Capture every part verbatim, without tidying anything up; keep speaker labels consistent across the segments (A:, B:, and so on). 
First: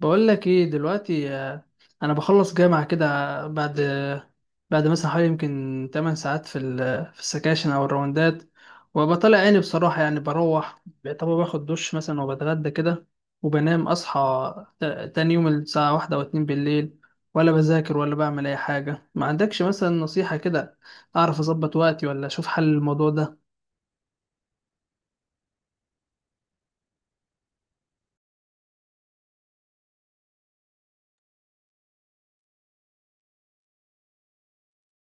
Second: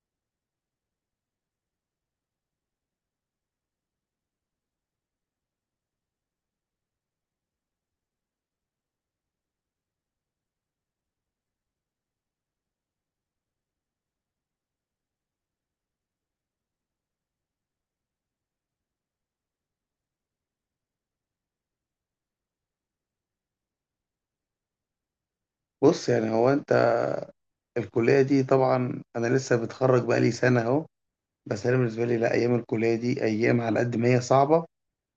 A: بقول لك ايه دلوقتي، آه، انا بخلص جامعة كده. بعد بعد مثلا حوالي يمكن 8 ساعات في ال- في السكاشن او الراوندات، وببقى طالع عيني بصراحة. يعني بروح، طب باخد دش مثلا وبتغدى كده وبنام. اصحى تا- تاني يوم الساعة واحدة او اتنين بالليل، ولا بذاكر ولا بعمل اي حاجة. ما عندكش مثلا نصيحة كده اعرف اظبط وقتي، ولا اشوف حل الموضوع ده؟
B: بص يعني هو انت. الكلية دي طبعا انا لسه متخرج بقالي سنة اهو. بس انا بالنسبة لي لا، ايام الكلية دي، ايام على قد ما هي صعبة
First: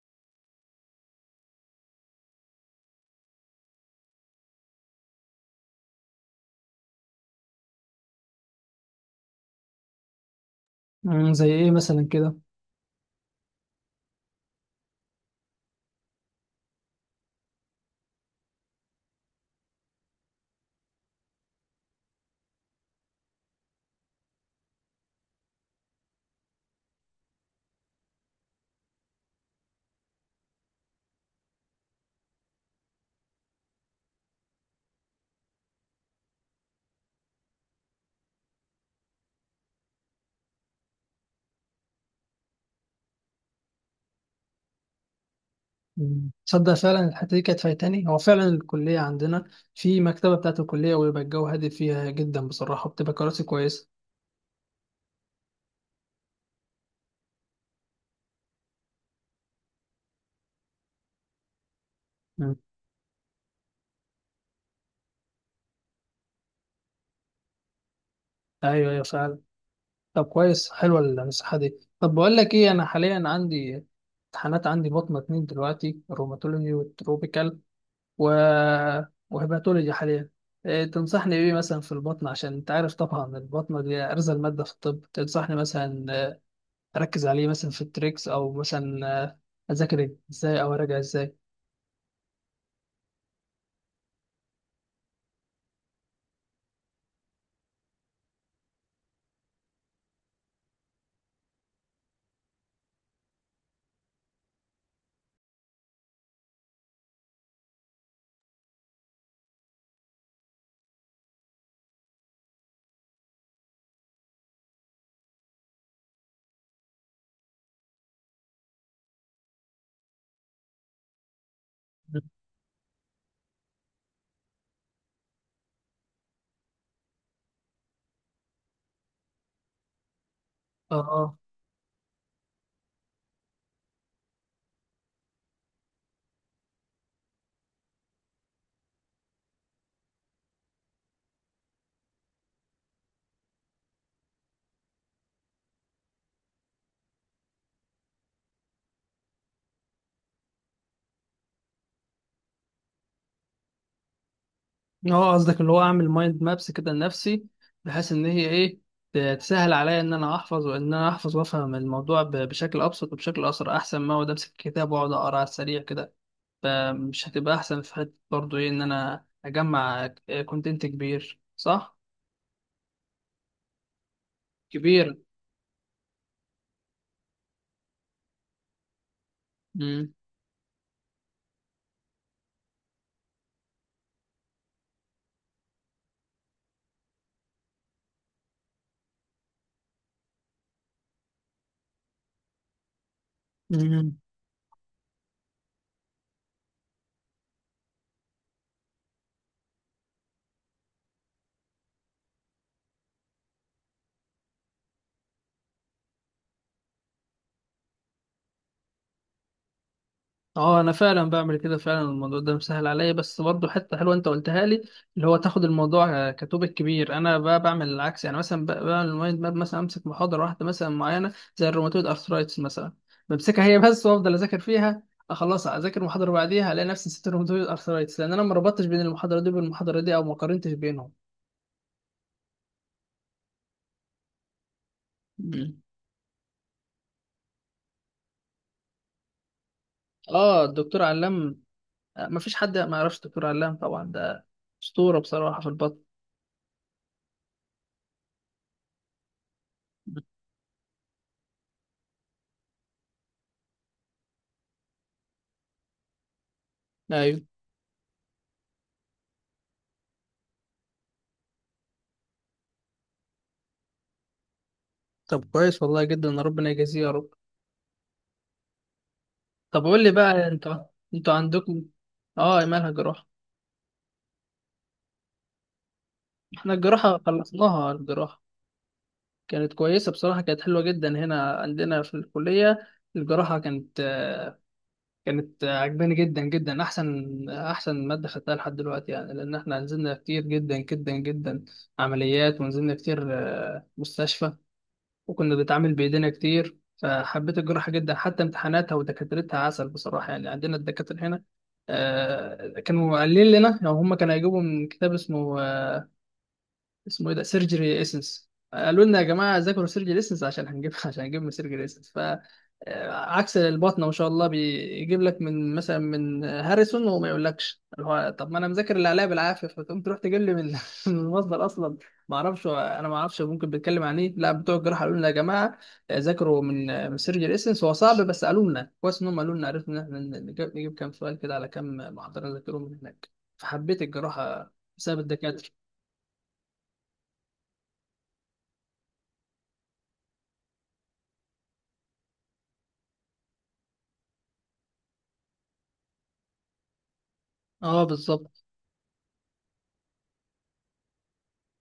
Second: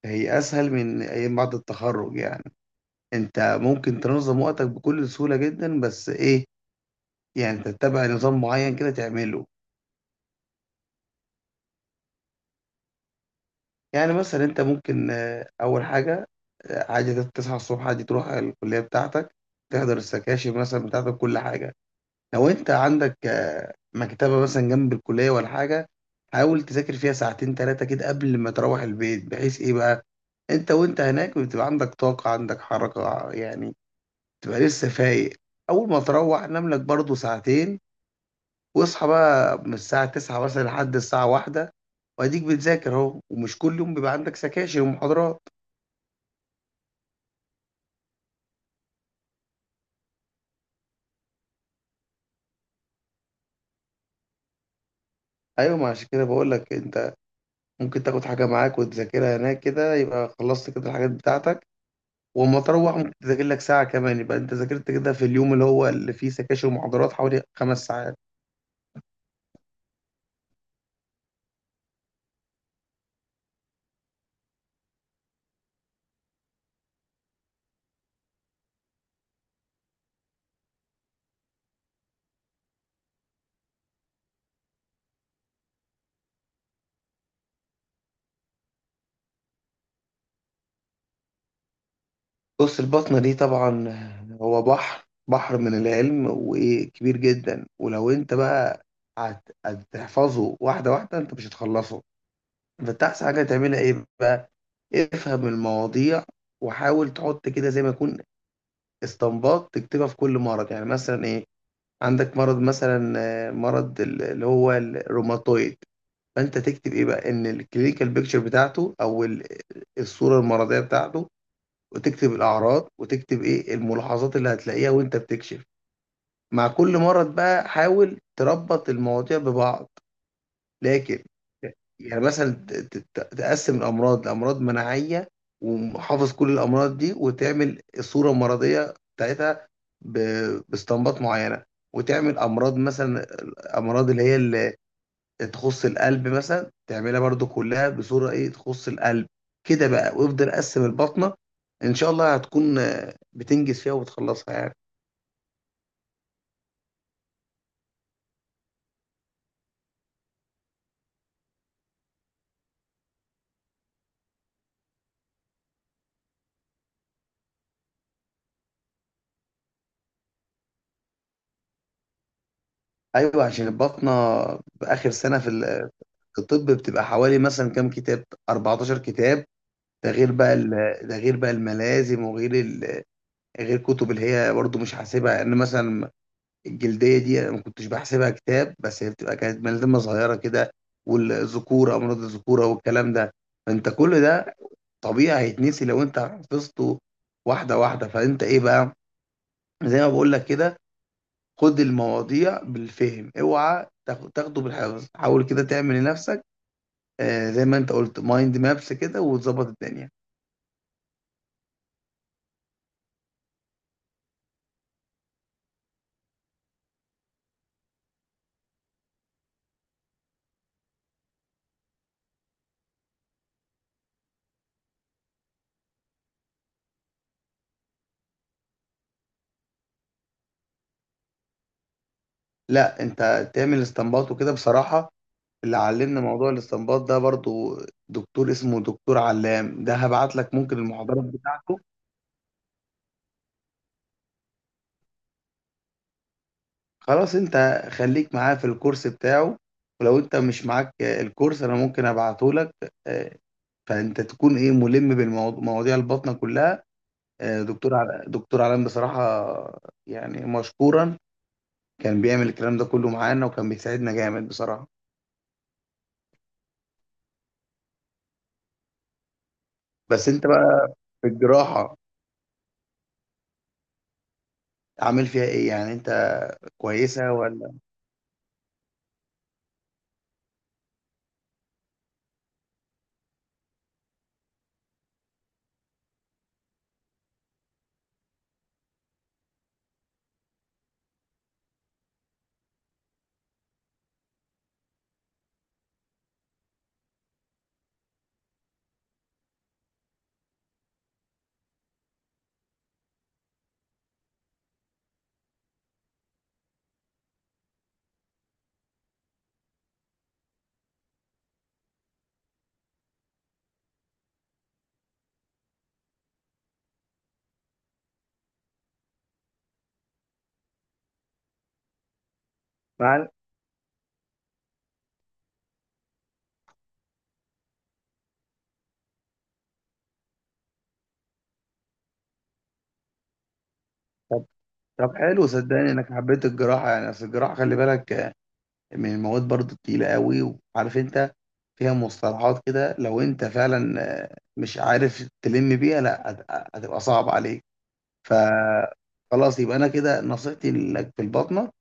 B: هي اسهل من ايام بعد التخرج يعني. انت ممكن تنظم وقتك بكل سهولة جدا، بس ايه؟ يعني انت تتبع نظام معين كده تعمله.
A: مم، زي ايه مثلا كده؟
B: يعني مثلا انت ممكن آه، اول حاجة آه، عادي تصحى الصبح، عادي تروح الكلية بتاعتك، تحضر السكاشن مثلا بتاعتك، كل حاجة. لو انت عندك آه، مكتبة مثلا جنب الكلية ولا حاجة، حاول تذاكر فيها ساعتين تلاتة كده قبل ما تروح البيت، بحيث ايه بقى، انت وانت هناك بتبقى عندك طاقة، عندك حركة يعني، تبقى لسه فايق. اول ما تروح نام لك برضو ساعتين، واصحى بقى من الساعة تسعة مثلا لحد الساعة واحدة، واديك بتذاكر اهو. ومش كل يوم بيبقى عندك سكاشن ومحاضرات.
A: مم. تصدق فعلا، الحته دي كانت فايتاني. هو فعلا الكليه عندنا في مكتبه بتاعه الكليه، ويبقى الجو هادي فيها جدا بصراحه، بتبقى كراسي كويسه.
B: ايوه، ما عشان كده بقول لك انت ممكن تاخد حاجة معاك وتذاكرها هناك كده، يبقى خلصت كده الحاجات بتاعتك.
A: مم.
B: واما تروح ممكن تذاكر لك ساعة كمان، يبقى انت ذاكرت كده في اليوم اللي هو اللي فيه سكاشن ومحاضرات حوالي خمس ساعات.
A: ايوه، ايوه، فعلا. طب كويس، حلوه النصيحه دي. طب بقول لك ايه، انا حاليا عندي امتحانات، عندي بطنه اتنين دلوقتي، روماتولوجي والتروبيكال و... وهيباتولوجي حاليا. إيه تنصحني بايه مثلا في البطن؟ عشان انت عارف طبعا البطنه دي ارزل ماده في الطب. تنصحني مثلا آه، اركز عليه مثلا في التريكس، او مثلا آه، اذاكر إيه؟ ازاي، او اراجع ازاي؟
B: بص، البطنة دي طبعا هو بحر، بحر من العلم وكبير جدا. ولو انت بقى هت- هتحفظه واحدة واحدة، انت مش هتخلصه. فانت احسن حاجة تعملها ايه بقى، افهم المواضيع وحاول تحط كده زي ما يكون استنباط تكتبها في كل مرض. يعني مثلا ايه، عندك مرض مثلا آه، مرض ال- اللي هو الروماتويد، فانت تكتب ايه بقى؟ ان الكلينيكال بيكتشر بتاعته، او ال- الصوره المرضيه بتاعته.
A: اه،
B: وتكتب الاعراض، وتكتب ايه الملاحظات اللي هتلاقيها وانت بتكشف مع كل مرض بقى. حاول تربط المواضيع ببعض، لكن
A: اه،
B: يعني مثلا ت- ت- تقسم الامراض لامراض مناعيه، وحافظ كل الامراض دي، وتعمل الصوره المرضيه بتاعتها ب- باستنباط معينه. وتعمل امراض مثلا، امراض اللي هي تخص القلب مثلا، تعملها برضو كلها بصورة ايه تخص القلب. كده بقى، وافضل قسم البطنة ان شاء الله هتكون آه، بتنجز فيها وبتخلصها يعني.
A: قصدك اللي هو اعمل مايند مابس كده لنفسي، بحيث ان هي ايه ت- تسهل عليا، ان انا احفظ وان انا احفظ وافهم الموضوع ب- بشكل ابسط وبشكل اسرع، احسن ما اقعد امسك الكتاب واقعد اقرا على السريع كده. فمش هتبقى احسن في حته برضه ايه، ان انا اجمع كونتنت كبير، صح؟
B: ايوه، عشان البطنة باخر
A: كبير.
B: سنة في ال- في الطب بتبقى حوالي مثلا كام كتاب، اربعتاشر كتاب. ده غير بقى ال- ده غير بقى الملازم، وغير ال- غير كتب اللي هي برضو مش حاسبها، ان مثلا الجلدية دي انا ما كنتش بحسبها كتاب، بس هي بتبقى كانت ملازمة صغيرة كده، والذكورة، امراض الذكورة والكلام ده. فانت
A: امم.
B: كل ده طبيعي هيتنسي لو انت حفظته واحده واحده. فانت ايه بقى، زي ما بقول لك كده، خد المواضيع بالفهم، اوعى تاخ- تاخده بالحفظ. حاول كده تعمل لنفسك آه، زي ما انت قلت مايند مابس كده، وتظبط الدنيا.
A: اه، انا فعلا بعمل كده، فعلا الموضوع ده مسهل عليا. بس برضه حته حلوه انت قلتها لي، اللي هو تاخد الموضوع آه، كتوبك كبير. انا بقى بعمل العكس، يعني مثلا ب- بعمل المايند ماب. مثلا امسك محاضره واحده مثلا معينه زي الروماتويد ارثرايتس مثلا، بمسكها هي بس وافضل اذاكر فيها. آه، خلاص اذاكر محاضره بعديها الاقي نفسي نسيت الروماتويد ارثرايتس، لان انا ما ربطتش بين المحاضره دي والمحاضره دي، او ما قارنتش بينهم.
B: لا انت تعمل استنباط وكده بصراحه. اللي
A: مم.
B: علمنا موضوع الاستنباط ده برضو دكتور اسمه دكتور علام، ده هبعت لك
A: اه،
B: ممكن
A: الدكتور
B: المحاضرات
A: علام.
B: بتاعته.
A: آه، ما فيش حد ما يعرفش الدكتور علام طبعا، ده اسطوره بصراحه في البطن.
B: خلاص انت خليك معاه في الكورس بتاعه. ولو انت مش معاك آه، الكورس انا ممكن ابعته لك. آه، فانت تكون ايه، ملم بالمواضيع الباطنه كلها.
A: ايوه.
B: آه، دكتور عل- دكتور علام بصراحه يعني مشكورا، كان بيعمل الكلام ده كله معانا، وكان بيساعدنا جامد بصراحه.
A: طب كويس والله جدا، ربنا يجازيه يا رب. طب قول لي
B: بس
A: بقى
B: انت
A: انت،
B: بقى في
A: انتوا عندكم،
B: الجراحه
A: اه، مالها جراحة؟
B: عامل فيها ايه يعني انت،
A: احنا الجراحة
B: كويسه ولا؟
A: خلصناها. الجراحة كانت كويسة بصراحة، كانت حلوة جدا هنا عندنا في الكلية. الجراحة كانت آه، كانت آه، عجباني جدا جدا، احسن احسن مادة خدتها لحد دلوقتي يعني، لان احنا نزلنا كتير جدا جدا جدا عمليات، ونزلنا كتير آه، مستشفى، وكنا بنتعامل بايدينا كتير. فحبيت الجراحه جدا، حتى امتحاناتها ودكاترتها عسل بصراحه. يعني عندنا الدكاتره هنا آه، كانوا قايلين لنا يعني هم كانوا هيجيبوا من كتاب اسمه آه، اسمه ايه ده، سيرجري اسنس. قالوا لنا يا جماعه، ذاكروا سيرجري اسنس عشان هنجيب عشان هنجيب من سيرجري اسنس. ف آه، عكس البطنه ما شاء الله بيجيب لك من مثلا من هاريسون، وما يقولكش اللي هو طب ما انا مذاكر اللي عليا بالعافيه، فتقوم تروح تجيب لي من من المصدر اصلا. ما اعرفش، انا ما
B: مع
A: اعرفش ممكن بيتكلم عن ايه. لا، بتوع الجراحه قالوا لنا يا جماعه آه، ذاكروا من آه، من سيرجري اسنس. هو صعب، بس قالوا لنا كويس ان هم قالوا لنا، عرفنا ان احنا نجيب نجيب كام سؤال كده على كام محاضره نذاكرهم من هناك. فحبيت
B: طب،
A: الجراحه
B: طب
A: بسبب
B: حلو
A: الدكاتره.
B: صدقني انك حبيت الجراحه. يعني اصل الجراحه خلي بالك آه، من المواد برضو التقيله قوي. وعارف انت فيها مصطلحات كده، لو انت فعلا آه، مش عارف تلم بيها، لا هت- هتبقى صعب عليك.
A: اه،
B: ف
A: بالظبط.
B: خلاص، يبقى انا كده نصيحتي لك في البطنه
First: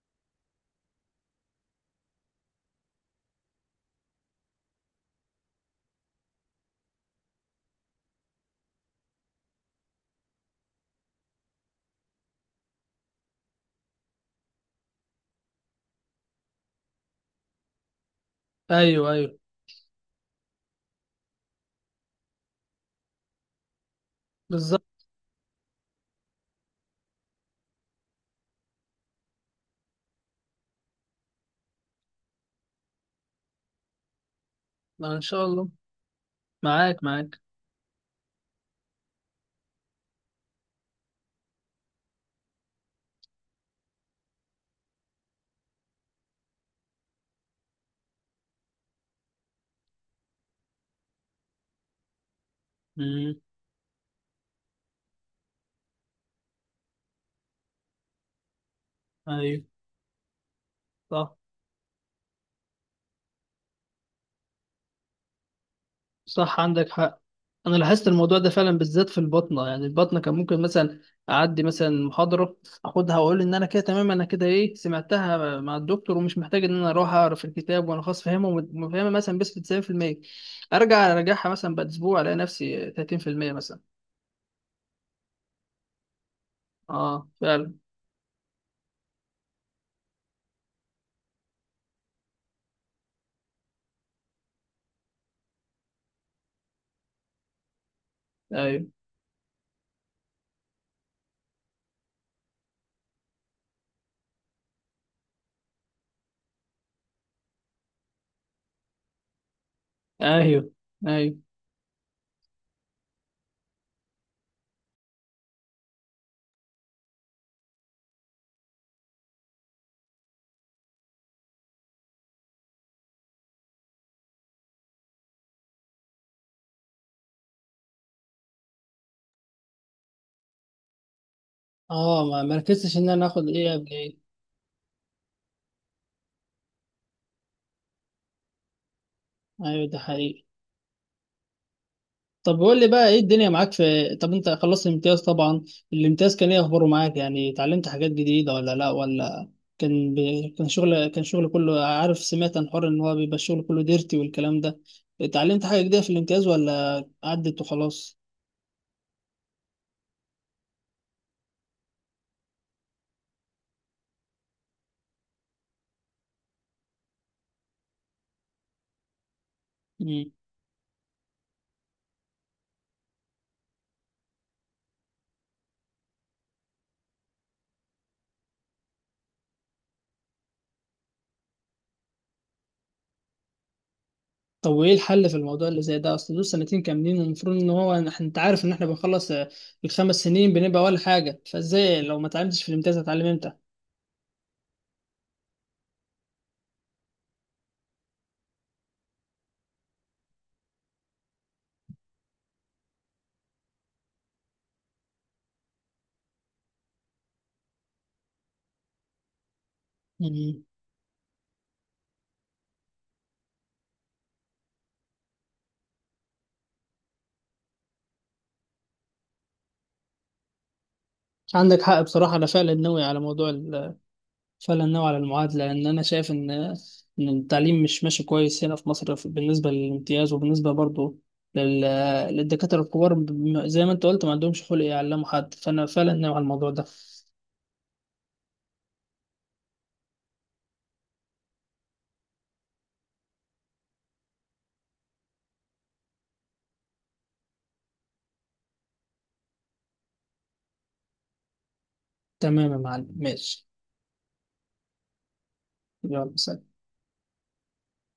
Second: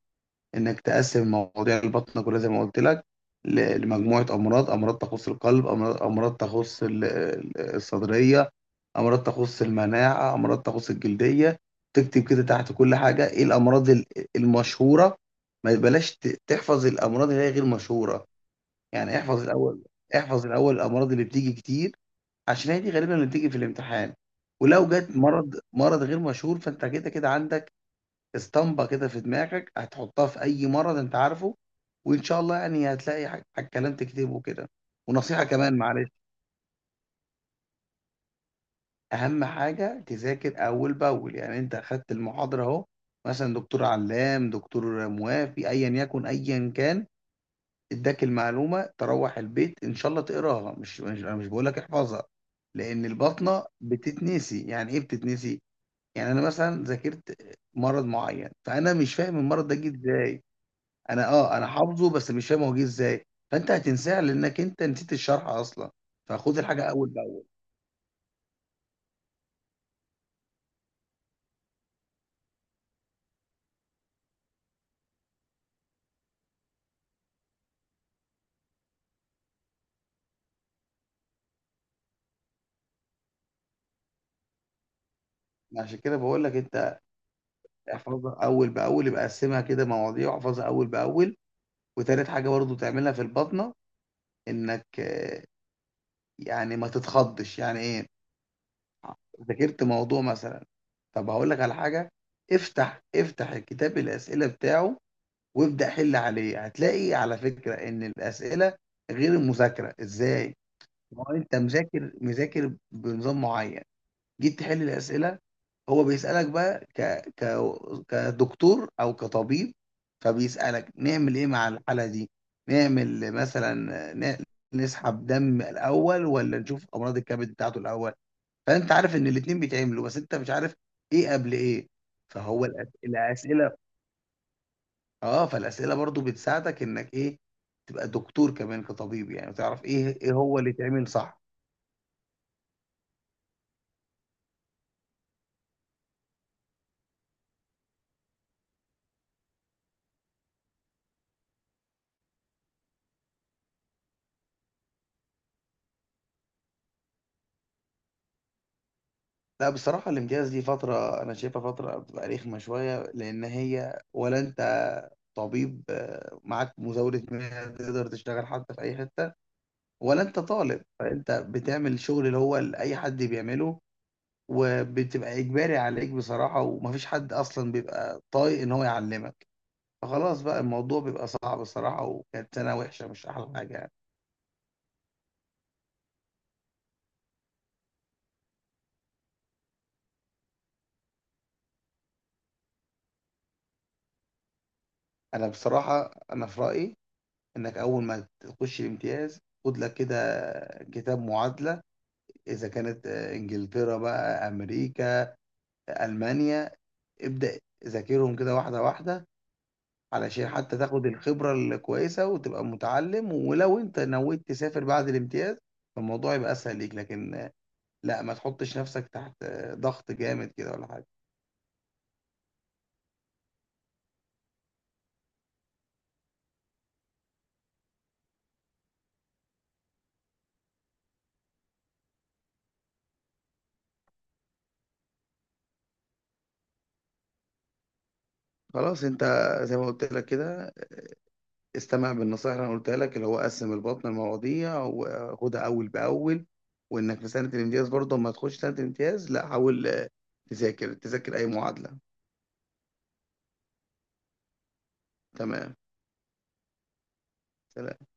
B: انك تقسم مواضيع البطنه كلها زي ما قلت لك ل- لمجموعه امراض. امراض تخص القلب، امراض، امراض تخص ال- ال- الصدريه، امراض تخص المناعه، امراض تخص الجلديه. تكتب كده تحت كل حاجه ايه الامراض ال- المشهوره. ما بلاش ت- تحفظ الامراض اللي هي غير مشهوره.
A: ايوه،
B: يعني
A: ايوه،
B: احفظ الاول، احفظ الاول الامراض اللي بتيجي كتير، عشان هي دي غالبا اللي بتيجي في الامتحان. ولو
A: بالظبط.
B: جت مرض، مرض غير مشهور، فانت كده كده عندك اسطمبة كده في دماغك هتحطها في أي مرض أنت عارفه، وإن شاء الله يعني هتلاقي ح- ح- كلام تكتبه كده.
A: آه، ان
B: ونصيحة
A: شاء الله.
B: كمان معلش،
A: معاك، معاك.
B: أهم حاجة تذاكر أول بأول. يعني أنت أخدت المحاضرة أهو، مثلا دكتور علام، دكتور موافي، أيا يكن، أيا كان، اداك المعلومة، تروح البيت إن شاء الله تقراها. مش مش أنا مش بقول لك احفظها، لأن
A: امم.
B: البطنة بتتنسي. يعني إيه بتتنسي؟ يعني أنا مثلا ذاكرت مرض معين، فأنا مش فاهم
A: ايوه.
B: المرض ده جه إزاي. انا
A: صح،
B: اه، انا حافظه بس مش فاهم هو جه ازاي. فانت هتنساه لانك انت نسيت الشرح اصلا. فخد
A: صح، عندك
B: الحاجه اول
A: حق.
B: باول.
A: انا لاحظت الموضوع ده فعلا، بالذات في البطنه. يعني البطنه كان ممكن مثلا اعدي مثلا محاضره، اخدها واقول ان انا كده تمام، انا كده ايه، سمعتها مع الدكتور ومش محتاج ان انا اروح اعرف الكتاب، وانا خلاص فاهمه، وفاهمه مثلا بس تسعين في المية، ارجع اراجعها مثلا بعد اسبوع الاقي نفسي ثلاثين في المية مثلا.
B: عشان كده بقول لك انت
A: اه، فعلا.
B: احفظها اول باول، يبقى قسمها كده مواضيع واحفظها اول باول. وتالت حاجه برضو تعملها في البطنه، انك آه، يعني ما تتخضش. يعني ايه؟
A: ايوه،
B: ذاكرت موضوع مثلا، طب هقول لك على حاجه، افتح افتح الكتاب الاسئله بتاعه، وابدا حل عليه. هتلاقي على فكره ان الاسئله غير المذاكره ازاي.
A: ايوه،
B: ما هو
A: ايوه.
B: انت مذاكر، مذاكر بنظام معين، جيت تحل الاسئله، هو بيسالك بقى ك... ك... كدكتور او كطبيب. فبيسالك نعمل ايه مع الحاله دي، نعمل مثلا ن... نسحب دم الاول، ولا نشوف امراض الكبد بتاعته الاول. فانت عارف ان الاتنين بيتعملوا، بس انت مش عارف ايه قبل ايه.
A: اه، ما
B: فهو الأس...
A: مركزتش ان انا اخد ايه
B: الاسئله،
A: قبل ايه.
B: اه فالاسئله برضو بتساعدك انك ايه، تبقى دكتور كمان، كطبيب يعني، وتعرف
A: ايوه، ده
B: ايه، ايه
A: حقيقي.
B: هو اللي يتعمل صح.
A: طب قول لي بقى ايه الدنيا معاك في طب؟ انت خلصت الامتياز طبعا. الامتياز كان ايه اخباره معاك؟ يعني اتعلمت حاجات جديدة ولا لا، ولا كان ب... كان شغل كان شغل كله. عارف سمعت عن حوار ان هو بيبقى الشغل كله ديرتي والكلام ده. اتعلمت حاجة جديدة في الامتياز، ولا عدت وخلاص؟
B: لا بصراحة الامتياز دي فترة أنا شايفها فترة بتبقى رخمة شوية. لأن هي ولا أنت طبيب آه، معاك مزاولة مهنة تقدر تشتغل حتى في أي حتة، ولا
A: مم.
B: أنت طالب، فأنت بتعمل شغل اللي هو اللي أي حد بيعمله، وبتبقى إجباري عليك بصراحة. ومفيش حد أصلا بيبقى طايق إن هو يعلمك، فخلاص بقى الموضوع بيبقى صعب الصراحة. وكانت سنة وحشة، مش أحلى حاجة يعني.
A: طب وايه الحل في الموضوع اللي زي ده؟ اصل دول سنتين كاملين، والمفروض ان هو إن إحنا- انت عارف ان احنا بنخلص آه، الخمس سنين بنبقى ولا حاجة. فازاي لو ما اتعلمتش في الامتياز هتعلم امتى؟
B: أنا بصراحة أنا في رأيي إنك أول ما تخش الامتياز، خد لك كده كتاب معادلة، اذا كانت آه، انجلترا بقى، امريكا، المانيا، ابدا ذاكرهم كده واحده واحده، علشان
A: مم.
B: حتى تاخد الخبره الكويسه وتبقى متعلم. ولو انت نويت تسافر بعد الامتياز، فالموضوع يبقى اسهل ليك. لكن آه، لا ما تحطش نفسك تحت آه، ضغط جامد كده ولا حاجه.
A: عندك حق بصراحة. أنا فعلا ناوي على موضوع، فعلا نوع على المعادلة، لأن أنا شايف إن إن التعليم مش ماشي كويس هنا في مصر. في- بالنسبة للامتياز، وبالنسبة برضه لل- للدكاترة الكبار، بم- زي ما أنت قلت ما عندهمش خلق يعلموا حد. فأنا فعلا نوع على الموضوع ده.
B: خلاص انت زي ما قلت لك كده استمع بالنصائح اللي انا قلتها لك، اللي هو قسم البطن المواضيع وخدها اول باول. وانك في سنه الامتياز برضه، ما تخش سنه الامتياز، لا حاول آه، تذاكر تذاكر اي معادله.
A: تمام يا معلم، ماشي.
B: تمام،
A: يلا، سلام.
B: سلام.